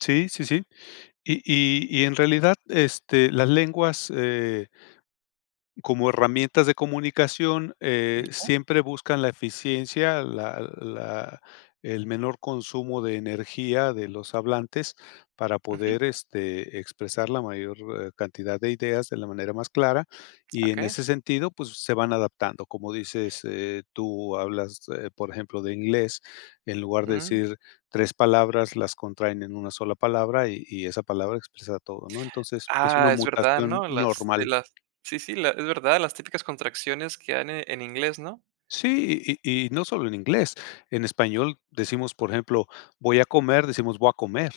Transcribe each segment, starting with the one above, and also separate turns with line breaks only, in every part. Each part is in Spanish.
Sí, sí, sí. Y y y en realidad, este, las lenguas, eh como herramientas de comunicación, eh, siempre buscan la eficiencia, la la el menor consumo de energía de los hablantes para
Ujú.
poder, este, expresar la mayor, eh, cantidad de ideas de la manera más clara. Y en
Okey.
ese sentido, pues, se van adaptando. Como dices, eh, tú hablas, eh, por ejemplo, de inglés, en lugar de
Mm.
decir 3 palabras, las contraen en 1 sola palabra, y y esa palabra expresa todo, ¿no? Entonces, es una
Ah, es verdad,
mutación
¿no? Las sí,
normal.
las sí, sí, la es verdad, las típicas contracciones que hay en, eh, en inglés, ¿no?
Sí, y y y no solo en inglés. En español decimos, por ejemplo: "Voy a comer", decimos: "Voy a comer".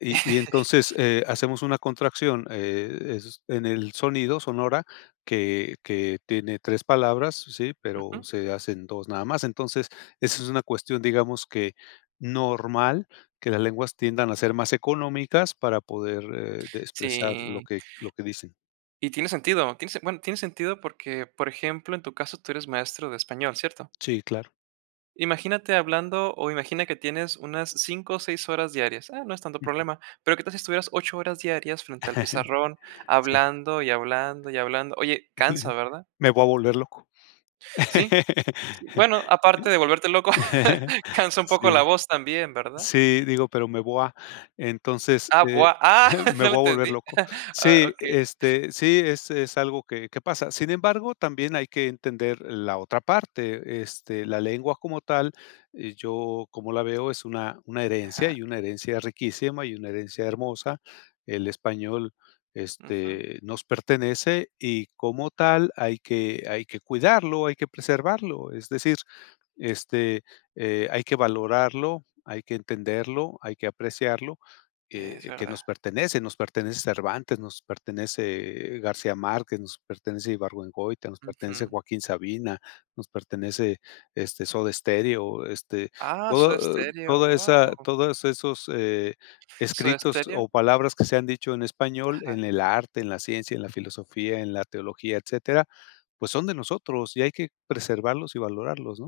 Y y entonces, eh, hacemos una contracción, eh, es en el sonido, sonora, que que tiene 3 palabras, ¿sí?, pero
Ujú.
se hacen 2 nada más. Entonces, esa es una cuestión, digamos, que normal, que las lenguas tiendan a ser más económicas para poder, eh, de expresar lo
Sí.
que lo que dicen.
Y tiene sentido, tiene sen bueno, tiene sentido porque, por ejemplo, en tu caso tú eres maestro de español, ¿cierto?
Sí, claro.
Imagínate hablando, o imagina que tienes unas 5 o 6 horas diarias. Ah, no es tanto
Ujú.
problema, pero ¿qué tal si estuvieras 8 horas diarias frente al pizarrón
Sí.
hablando, y hablando, y hablando? Oye, cansa, ¿verdad?
Me voy a volver loco.
Sí. Sí, bueno, aparte de volverte loco, cansa un
Sí.
poco la voz también, ¿verdad?
Sí, digo, pero me voy a, entonces,
Ah,
eh,
bua ah,
me
no lo
voy a volver
entendí.
loco.
Ah,
Sí,
okey.
este, sí, es es algo que que pasa. Sin embargo, también hay que entender la otra parte, este, la lengua como tal, eh, yo, como la veo, es una una herencia,
Ajá.
y una herencia riquísima, y una herencia hermosa. El español,
Ujú.
este, nos pertenece, y, como tal, hay que hay que cuidarlo, hay que preservarlo, es decir, este, eh, hay que valorarlo, hay que entenderlo, hay que apreciarlo,
Ya,
eh
es
eh, que
verdad.
nos pertenece. Nos pertenece Cervantes, nos pertenece, eh, García Márquez, nos pertenece Ibargüengoitia, nos pertenece
Ujú.
Joaquín Sabina, nos pertenece, este, Soda Stereo, este,
Ah, Soda
todo
Stereo,
toda esa
guau.
todos esos, eh,
¿Soda
escritos
Stereo?
o palabras que se han dicho en español
Ajá.
en el arte, en la ciencia, en la filosofía, en la teología, etcétera, pues son de nosotros, y hay que preservarlos y valorarlos, ¿no?